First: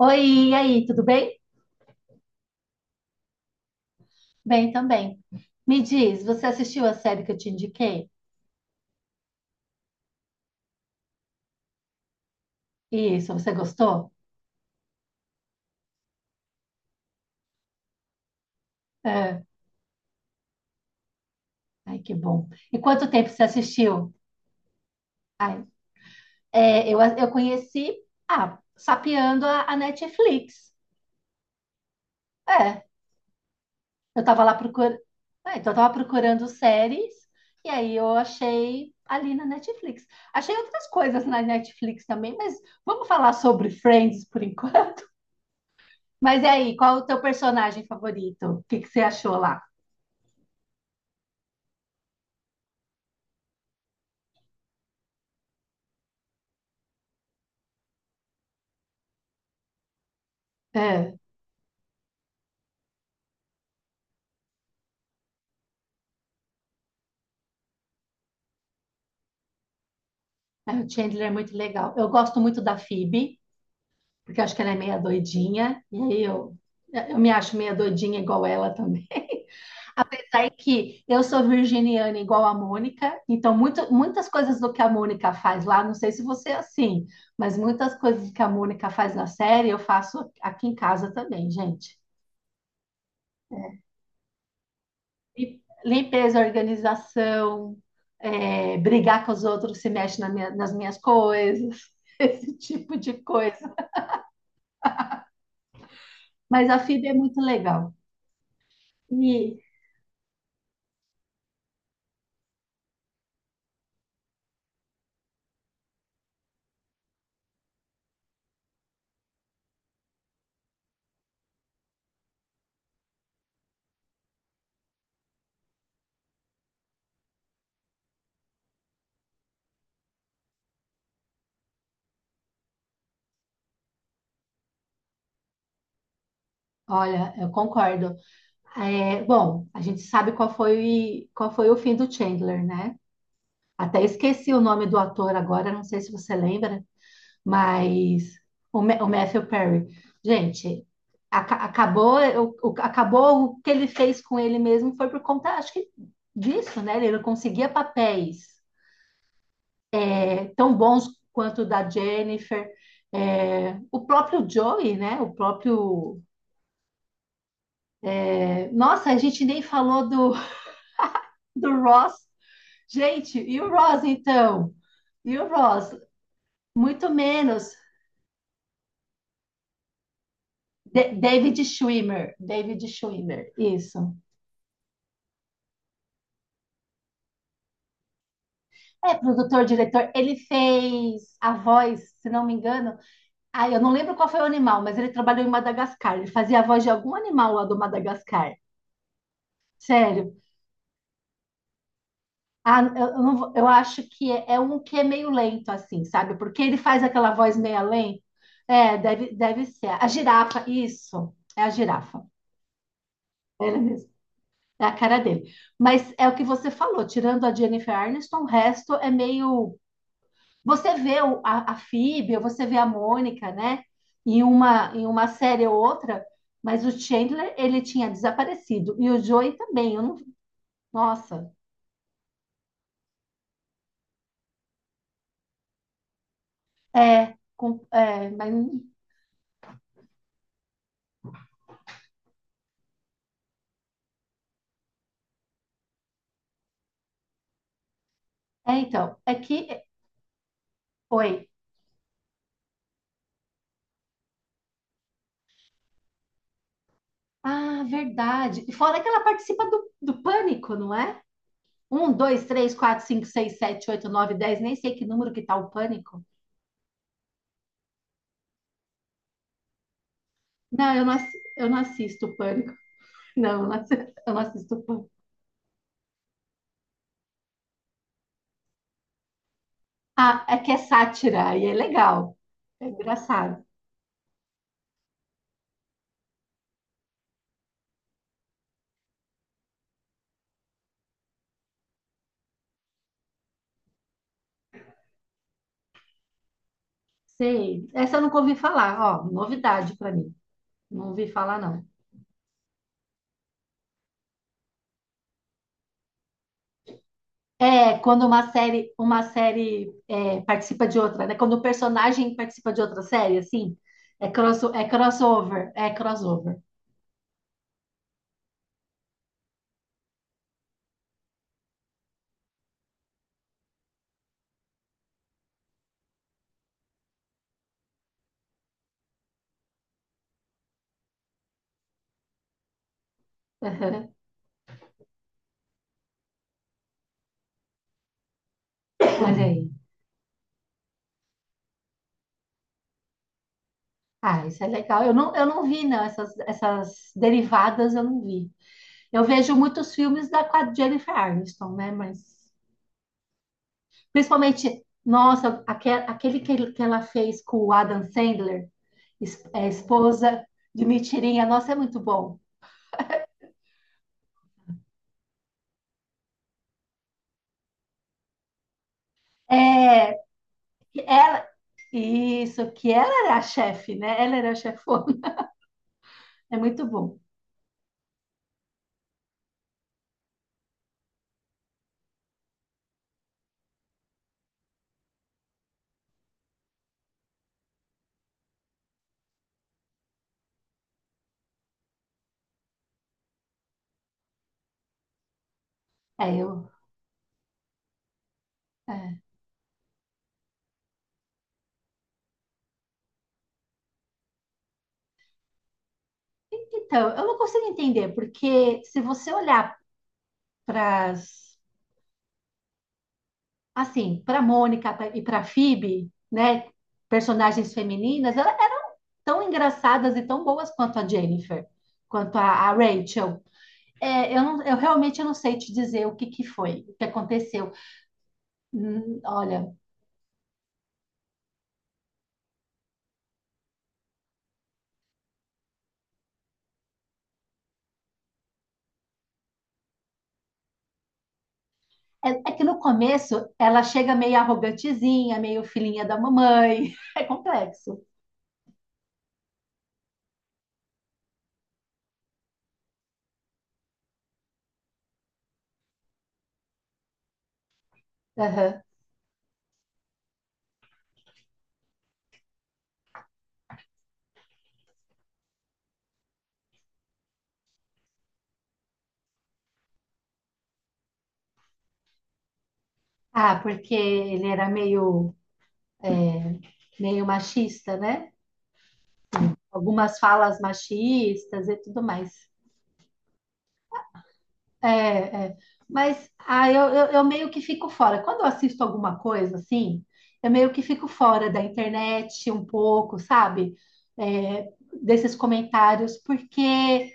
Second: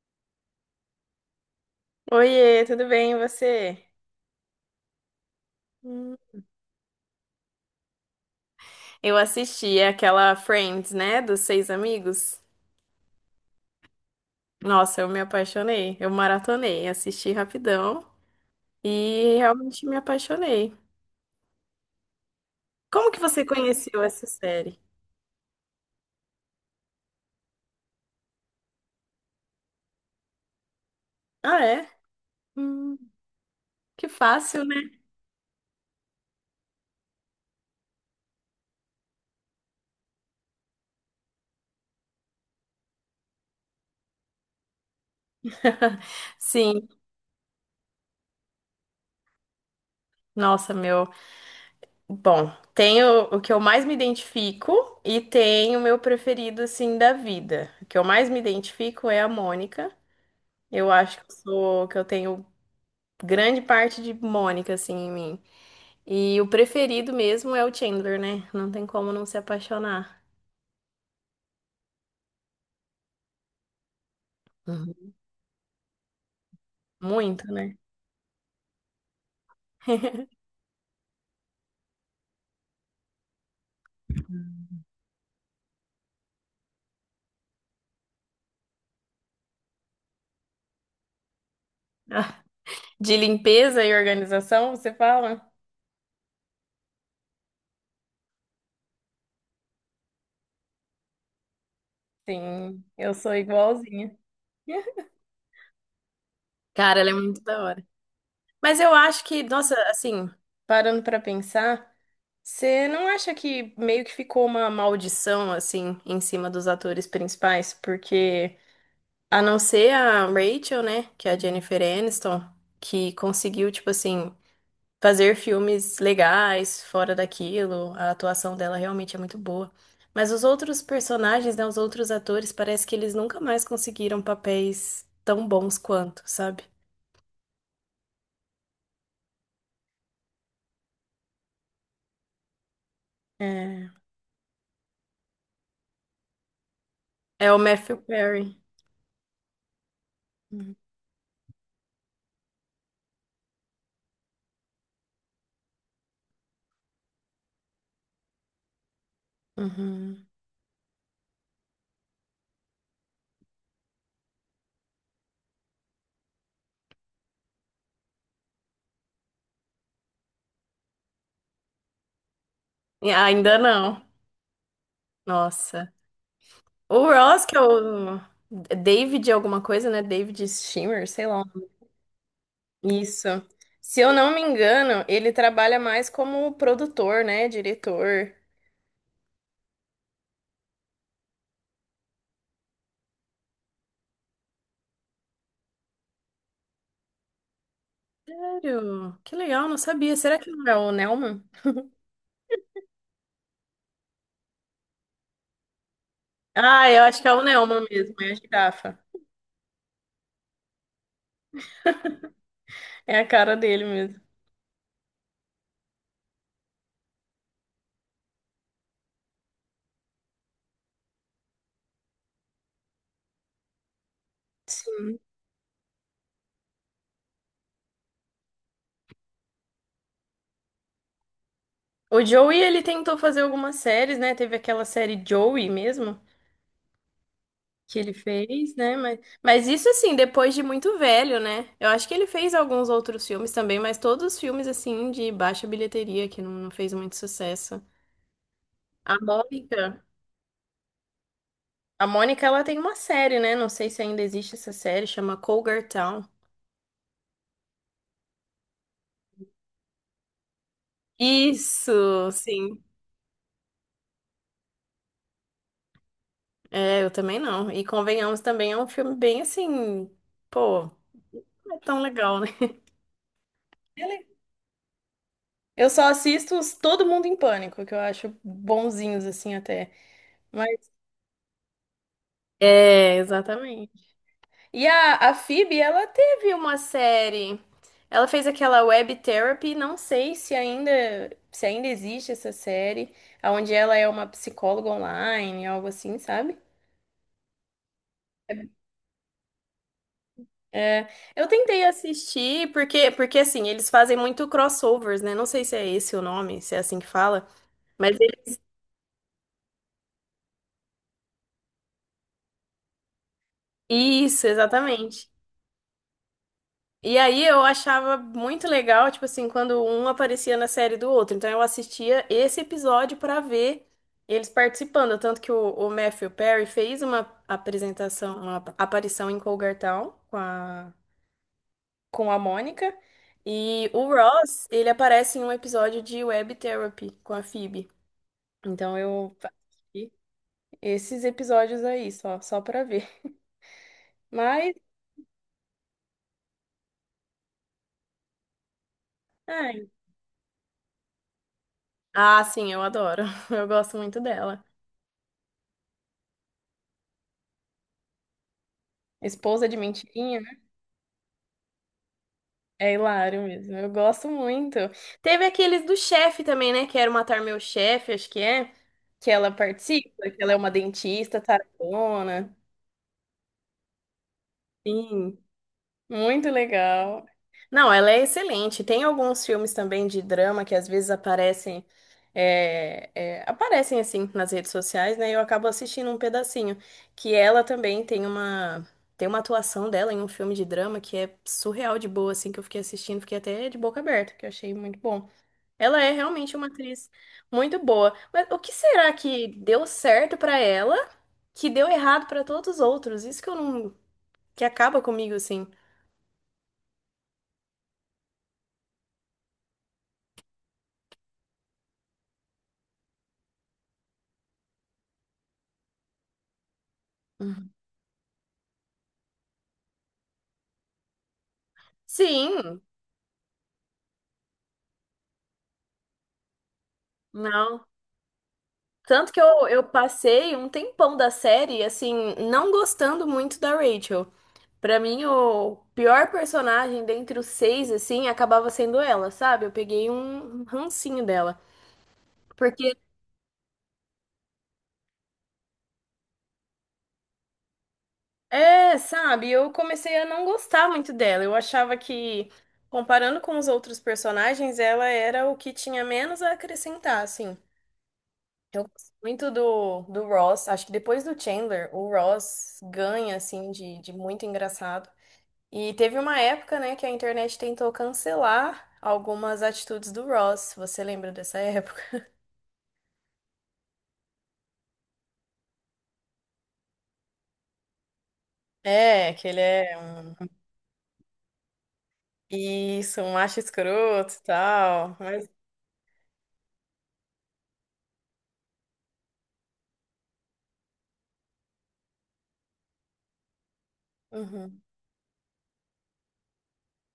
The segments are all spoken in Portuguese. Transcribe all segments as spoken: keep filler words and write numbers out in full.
Oi, e aí, tudo bem? Oiê, tudo bem, e você? Bem também. Me Hum. diz, você assistiu a série que eu te indiquei? Eu assisti aquela Friends, né, dos seis amigos. Isso, você gostou? Nossa, eu me apaixonei, eu maratonei, assisti rapidão e É. realmente me apaixonei. Ai, que bom. E quanto Como que tempo você você conheceu assistiu? essa série? Ai, é, eu, eu conheci, ah, sapeando a, a Netflix. Ah, é? É, Hum, que eu tava lá fácil, né? procurando, então eu tava procurando séries, e aí eu achei ali na Netflix. Achei outras coisas na Netflix também, mas vamos falar sobre Friends por enquanto. Mas e aí, Sim, qual o teu personagem favorito? O que que você achou lá? nossa, meu. Bom, tem o, o que eu mais me identifico e tem o meu preferido, assim, da vida. O que eu mais me identifico é a Mônica. Eu É, acho que eu sou, que eu tenho grande parte de Mônica, assim, em mim. E o preferido mesmo é o Chandler, né? Não tem como não se apaixonar. é, o Chandler é muito legal. Eu gosto muito da Phoebe, porque eu acho que ela é meia Uhum. doidinha, e aí eu, eu me Muito, acho meia né? doidinha igual ela também. Daí que eu sou virginiana igual a Mônica, então muito, muitas coisas do que a Mônica faz lá, não sei se você é assim, mas muitas coisas que a Mônica faz na série eu faço aqui em casa também, gente. De limpeza e organização, você fala? E Limpeza, organização, é, brigar com os outros se mexe na minha- nas minhas coisas, esse Sim, tipo eu de sou coisa. igualzinha. Mas a Cara, F I B ela é é muito muito da hora. legal. Mas eu acho que, E, nossa, assim, parando pra pensar, você não acha que meio que ficou uma maldição, assim, em cima dos atores principais? Porque. A não ser a Rachel, né? Que é a Jennifer Aniston, que conseguiu, tipo assim, fazer filmes legais fora daquilo. A atuação dela realmente é muito boa. Mas os outros personagens, né? Os outros atores, parece que eles nunca mais conseguiram papéis tão bons quanto, sabe? olha, eu concordo. É, bom, a gente sabe qual foi, qual foi o fim do Chandler, né? É, Até esqueci o nome do ator agora, não sei se você lembra, é o Matthew mas Perry. o, Ma- o Matthew Perry. Uhum. Gente, aca- acabou, o, o- acabou o que ele fez com ele mesmo foi por conta, acho que disso, né? Ele não conseguia papéis Uhum. é, tão bons quanto o da Jennifer. É, o próprio Joey, né? O próprio Nossa, a gente nem falou do, do Ross. E Gente, ainda e o não. Ross então? E o Nossa. Ross? O Muito Ross, que é menos. o David alguma coisa, né? David Schwimmer, De- sei lá. David Schwimmer. David Isso. Schwimmer, Se eu isso. não me engano, ele trabalha mais como produtor, né? Diretor. É produtor, diretor. Ele fez a voz, se não me engano. Ah, eu não lembro qual foi o animal, mas ele trabalhou em Madagascar. Ele fazia a voz de algum animal lá do Madagascar. Sério? Que legal, não sabia. Sério. Será que não é o Nelman? Ah, eu, eu não vou- eu acho que é, é um que é meio lento, assim, sabe? Porque ele Ah, faz eu acho que é aquela o voz meio Nelman mesmo, lenta. é a É, girafa. deve, deve ser. A girafa, isso. É a girafa. É a cara É ele dele mesmo. mesmo. É a cara dele. Mas é o que você falou, tirando a Jennifer Aniston, o resto é meio. Você vê o- a, a Phoebe, ou você vê a Mônica, né? Em uma, em Sim. uma série ou outra, mas o Chandler, ele tinha desaparecido. E o Joey também. Eu não. Nossa. O Joey, ele tentou fazer algumas séries, né? Teve aquela série Joey mesmo, É, com- que ele é, mas. fez, né? Mas, mas isso, assim, depois de muito velho, né? Eu acho que ele fez alguns outros filmes também, mas todos os filmes, assim, de baixa bilheteria, que não, não fez muito sucesso. É, então, A é que Mônica. foi. A Mônica, ela tem uma série, né? Não sei se ainda existe essa série, chama Cougar Town. Ah, verdade. E fora que ela participa do, do Pânico, não é? Um, Isso, dois, três, sim. quatro, cinco, seis, sete, oito, nove, dez. Nem sei que número que tá o Pânico. É, eu também não. E convenhamos também, é um filme bem assim, pô, Não, eu não, assi- eu não não é tão assisto o legal, né? Pânico. Não, eu não É assi- legal. eu não assisto o Pânico. Eu só assisto os Todo Mundo em Pânico, que eu acho bonzinhos assim até. Ah, é que é Mas sátira e é legal. É é, engraçado. exatamente. E a, a Phoebe, ela teve uma série. Ela fez aquela Web Therapy, não sei se ainda, se ainda, existe essa série, onde ela é uma psicóloga online, algo assim, sabe? Sei. Essa eu nunca ouvi falar. Ó, novidade pra mim. Não É, ouvi eu falar, não. tentei assistir, porque, porque assim, eles fazem muito crossovers, né? Não sei se é esse o nome, se é assim que fala, É, mas quando uma ele- série, uma série é, participa de outra, né? Quando o personagem participa de outra série, assim, é, isso, crosso, é exatamente. crossover, é crossover. E aí eu achava muito legal, tipo assim, quando um aparecia na série do outro. Então eu assistia esse episódio pra ver eles participando. Tanto que o, o Matthew Perry fez uma apresentação, uma ap- aparição em Cougartown com a, com a Mônica. E o Aham. Ross, ele aparece em um episódio de Web Therapy com a Phoebe. Então eu Olha aí. assisti esses episódios aí, só, só pra ver. Ah, isso é Mas, legal. Eu não, eu não vi, não, essas, essas derivadas eu não vi. Eu vejo ai. muitos filmes da com a Jennifer Aniston, né? Mas Ah, sim, eu adoro. Eu gosto muito dela. principalmente, nossa, aque- aquele que, ele- que ela fez com o Adam Sandler, es- Esposa é, de mentirinha. esposa de mentirinha, nossa, é muito bom. É hilário mesmo, eu gosto muito. Teve aqueles do chefe também, né? Quero Matar Meu Chefe, acho que é. Que ela É, participa, que ela é uma que dentista, ela, tarabona. isso, que ela era a chefe, né? Ela era a chefona. Sim. Muito É muito bom. legal. Não, ela é excelente. Tem alguns filmes também de drama que às vezes aparecem, é, é, aparecem assim nas redes sociais, né? E eu acabo assistindo um pedacinho. Que ela também tem uma, tem uma atuação dela em um filme de drama que é surreal de boa, assim, que eu fiquei assistindo, fiquei até de boca aberta, que eu achei muito bom. Ela é É, realmente uma eu. atriz muito boa. Mas o que será É. que deu certo pra ela, que deu errado pra todos os outros? Isso que eu não, que acaba comigo, assim. Então, eu não consigo entender, porque se você olhar para assim, para Mônica pra- e para Phoebe, né, personagens femininas, elas eram tão engraçadas e tão boas quanto a Jennifer, quanto a, a Sim, Rachel. É, eu, não- eu realmente não sei te dizer o que que foi, o que aconteceu. não. Hum, Tanto que eu, olha, eu passei um tempão da série, assim, não gostando muito da Rachel. Pra mim, o pior personagem dentre os seis, assim, acabava sendo ela, sabe? Eu peguei um um rancinho dela. É, é que no Porque, começo ela chega meio arrogantezinha, meio filhinha da mamãe. É complexo. é, sabe, eu comecei a não gostar muito dela. Eu achava que, comparando com os outros personagens, ela era o que tinha menos a acrescentar, assim. Aham. Eu gosto muito do, do Ross. Acho que depois do Chandler, o Ross ganha, assim, de, de muito engraçado. E teve uma época, né, que a internet tentou cancelar algumas atitudes do Ross. Você lembra dessa época? Ah, porque ele era meio, meio machista, né? É, que ele é Algumas um... falas machistas e tudo mais. Isso, um macho escroto e tal. É, Mas, é. Mas ah, eu, eu, eu meio que fico fora. Quando eu assisto alguma coisa assim, eu meio que fico fora da internet um pouco, sabe? É, uhum, desses comentários, porque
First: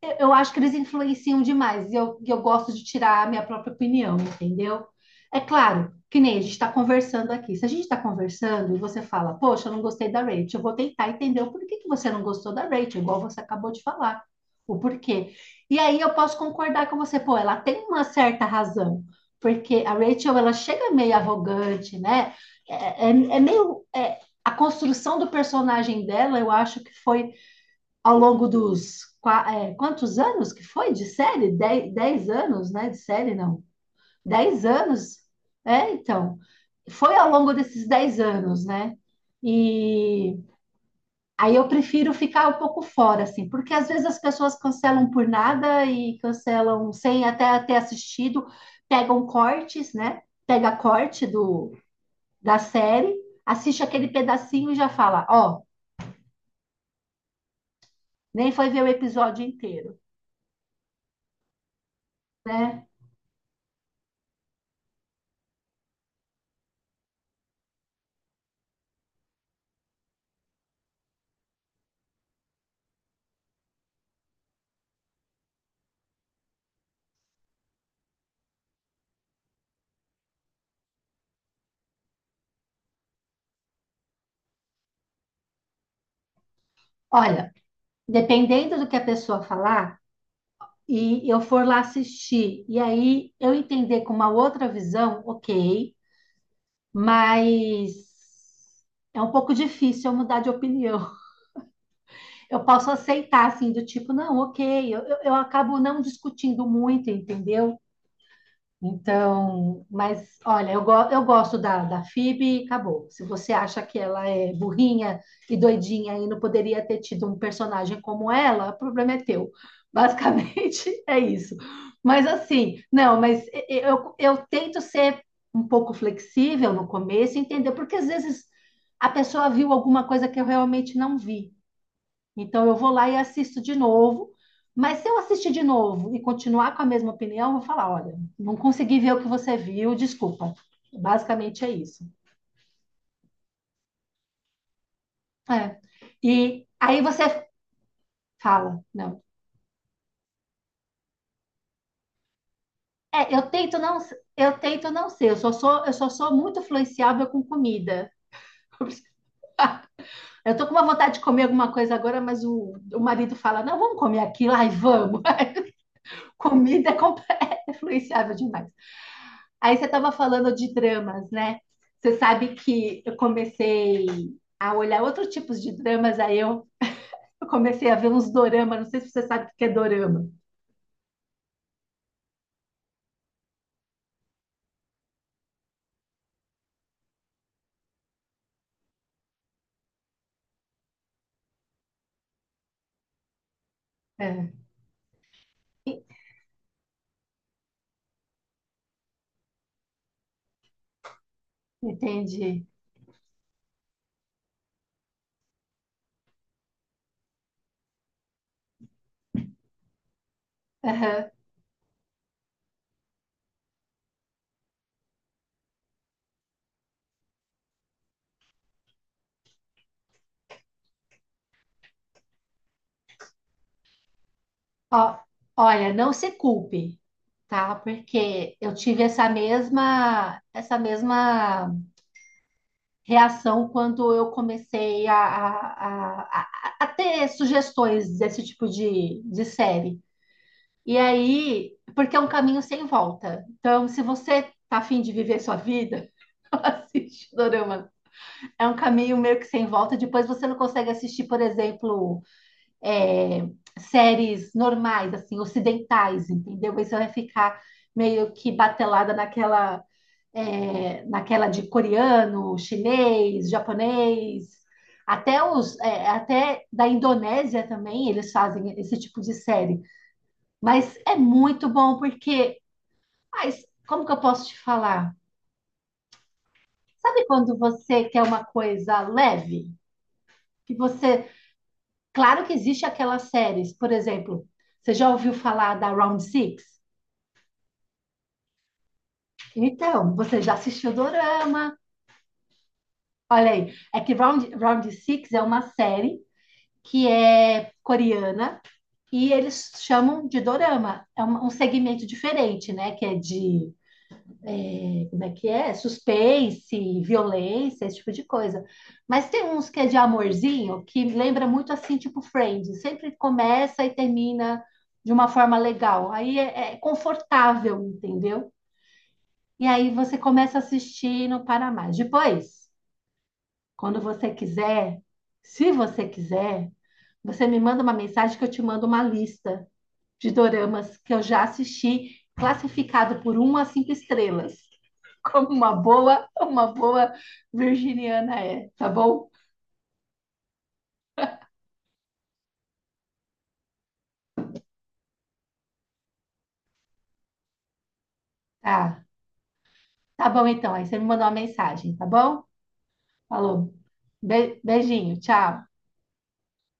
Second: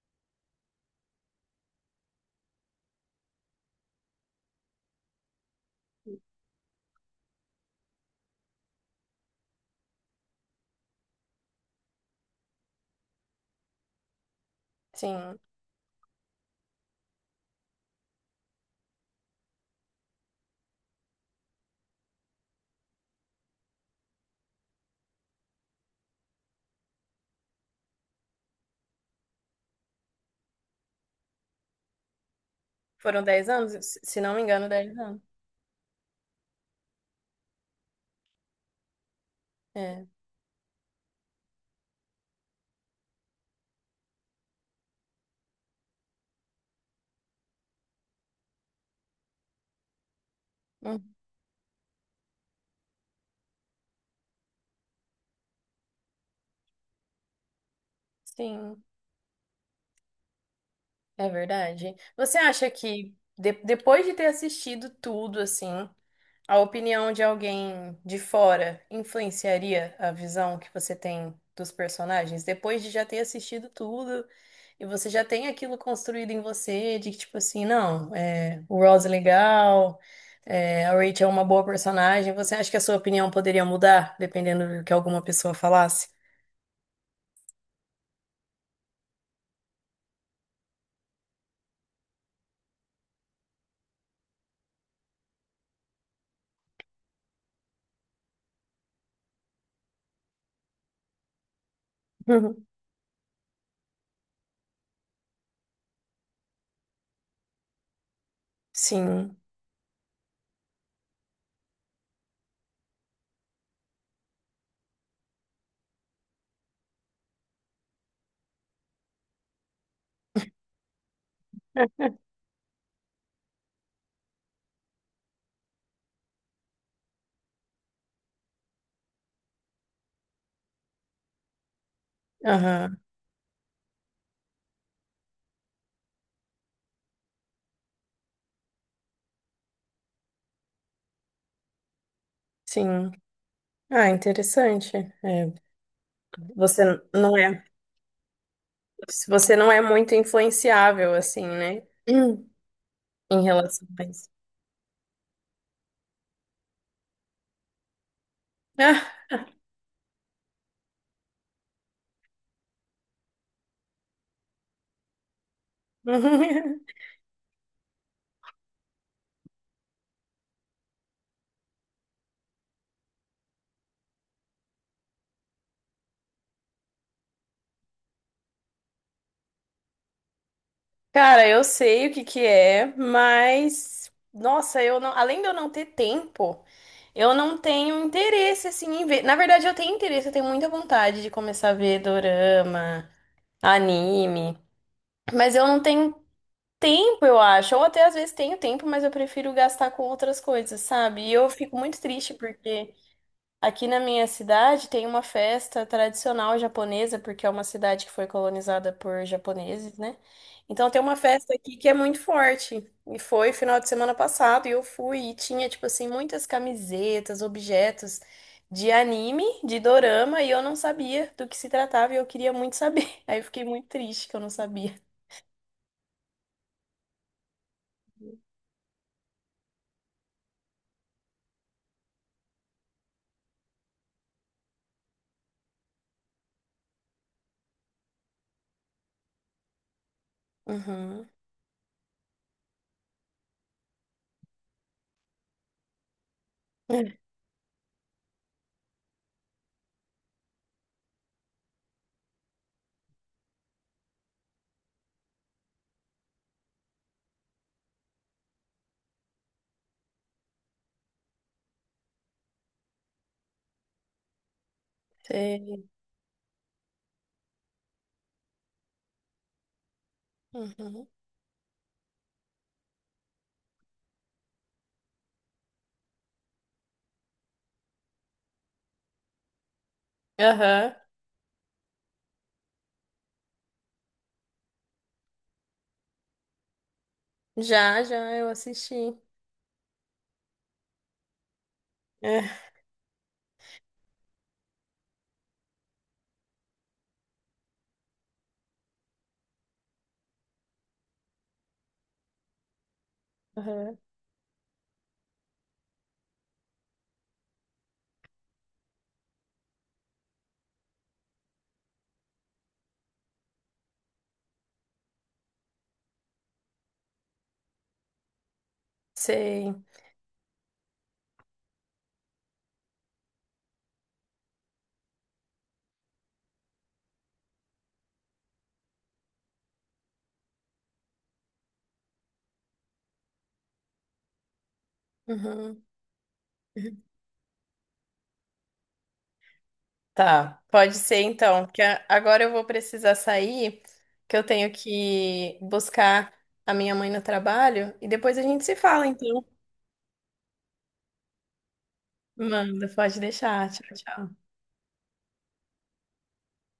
Eu eu acho que eles influenciam demais e eu, e eu gosto de tirar a minha própria opinião, entendeu? É claro, que nem a gente está conversando aqui. Se a gente está conversando e você fala, poxa, eu não gostei da Rachel, eu vou tentar entender o porquê que você não gostou da Rachel, igual você acabou de falar, o porquê. sim. E aí eu posso concordar com você, pô, ela tem uma certa razão, porque a Rachel, ela chega meio arrogante, né? É, é, é meio. é- a construção do personagem dela, eu acho que foi ao longo dos qua- é, quantos anos que foi de série? Dez, dez anos, né? De Foram série, dez não. anos? Se se não me Dez engano, dez anos. anos. É, então. Foi ao longo desses dez anos, né? É. E aí eu prefiro ficar um pouco fora, assim, porque às vezes as pessoas cancelam por nada e cancelam sem até ter assistido, pegam cortes, né? Pega Uhum, corte do, da série, assiste aquele pedacinho e já fala, ó, nem foi ver sim, o episódio inteiro, é verdade. Você acha né? que, de- depois de ter assistido tudo, assim... A opinião de alguém de fora influenciaria a visão que você tem dos personagens depois de já ter assistido tudo e você já tem aquilo construído em você de que, tipo assim, não, é, o Ross é legal, é, a Rachel é uma boa personagem. Você acha que a sua opinião poderia mudar dependendo do que alguma pessoa falasse? Olha, dependendo do que a pessoa falar, e eu for lá assistir, e aí eu entender com uma outra visão, ok, mas é um pouco difícil eu mudar de opinião. Eu Uhum. posso aceitar, assim, do tipo, não, ok, eu, eu, eu acabo não discutindo muito, entendeu? Sim. Então, mas olha, eu, go- eu gosto da, da F I B e acabou. Se você acha que ela é burrinha e doidinha e não poderia ter tido um personagem como ela, o problema é teu. Basicamente é isso. Mas assim, não, mas e- e- eu, eu tento ser um pouco flexível no começo, e entender, porque às vezes a pessoa viu alguma coisa que eu realmente não vi. Então eu vou Aham, lá e assisto de novo. Mas se eu assistir de novo e continuar com a mesma opinião, eu vou falar, olha, não consegui ver o que você viu, desculpa. Basicamente é isso. sim. Ah, interessante. É, É. E aí você você não é, fala, não. você não é muito influenciável, assim, né? É, eu em tento relação não, a isso. eu tento não ser, eu só sou, eu só sou muito influenciável com comida. Ah, Eu tô com uma vontade de comer alguma coisa agora, mas o, o marido fala, não, vamos comer aquilo, ai, vamos. Comida é, comple- é influenciável demais. Aí você estava falando de dramas, né? Você sabe que eu comecei a olhar outros tipos de dramas, aí eu, eu comecei a ver uns dorama, não sei se você sabe o que é dorama. Cara, eu sei o que que é, mas nossa, eu não, além de eu não ter tempo, eu não tenho interesse assim em ver. Na verdade, eu tenho interesse, eu, tenho muita vontade de começar a ver dorama, É, anime, mas eu não E- tenho tempo, eu acho. Ou até às vezes tenho tempo, mas eu prefiro gastar com outras coisas, sabe? E eu fico muito triste entendi. porque aqui na minha cidade tem uma festa tradicional japonesa, porque é uma cidade que foi colonizada por japoneses, né? Então tem uma Aham. festa aqui que é muito forte. E foi final de semana passado e eu fui e tinha, tipo assim, muitas camisetas, objetos de anime, de dorama, e eu não sabia do que se tratava e eu queria muito saber. Aí eu fiquei muito triste que eu não sabia. Ó, olha, não se culpe, tá? Porque eu tive essa mesma, essa mesma reação quando eu comecei a, a, a, a- a ter sugestões desse tipo de, de série. E Uhum. aí, porque é um caminho sem volta. Então, se você tá afim de viver sua vida, assiste Dorama. É um caminho meio que sem volta. Depois você não consegue assistir, por exemplo, é, séries normais, assim, ocidentais, entendeu? Aí você vai ficar meio que batelada naquela, é, naquela de coreano, chinês, japonês. Até os, Sei. é, até da Indonésia também eles fazem esse tipo de série. Mas Uhum. é muito bom porque, mas como que eu posso te falar? Sabe quando você quer uma coisa leve? Que Aham. você, claro que existe aquelas séries, por exemplo, você já ouviu falar da Round Six? Já, já, eu assisti. Então, você já assistiu Dorama? É. Olha aí, é que Round, Round Six é uma série que é coreana e eles chamam de Dorama. É um um segmento diferente, né? Que é de Aham. como é que é? Suspense, violência, esse tipo de coisa. Mas tem uns que é de amorzinho, que lembra muito assim, tipo Friends. Sempre começa e termina de uma forma legal. Aí é, é confortável, entendeu? E Sei. aí você começa a assistir e não para mais. Depois, quando você quiser, se você quiser, você me manda uma mensagem que eu te mando uma lista de doramas que eu já assisti, classificado por uma a cinco estrelas como uma Uhum. boa, uma boa virginiana é, tá bom? Tá, pode ser então, porque a- agora eu vou precisar sair, que eu tenho que buscar a minha mãe no trabalho e depois a gente se Tá, fala, então. tá bom então. Aí você me mandou uma mensagem, tá bom? Manda, pode deixar. Falou. Tchau, tchau. Be- beijinho, tchau.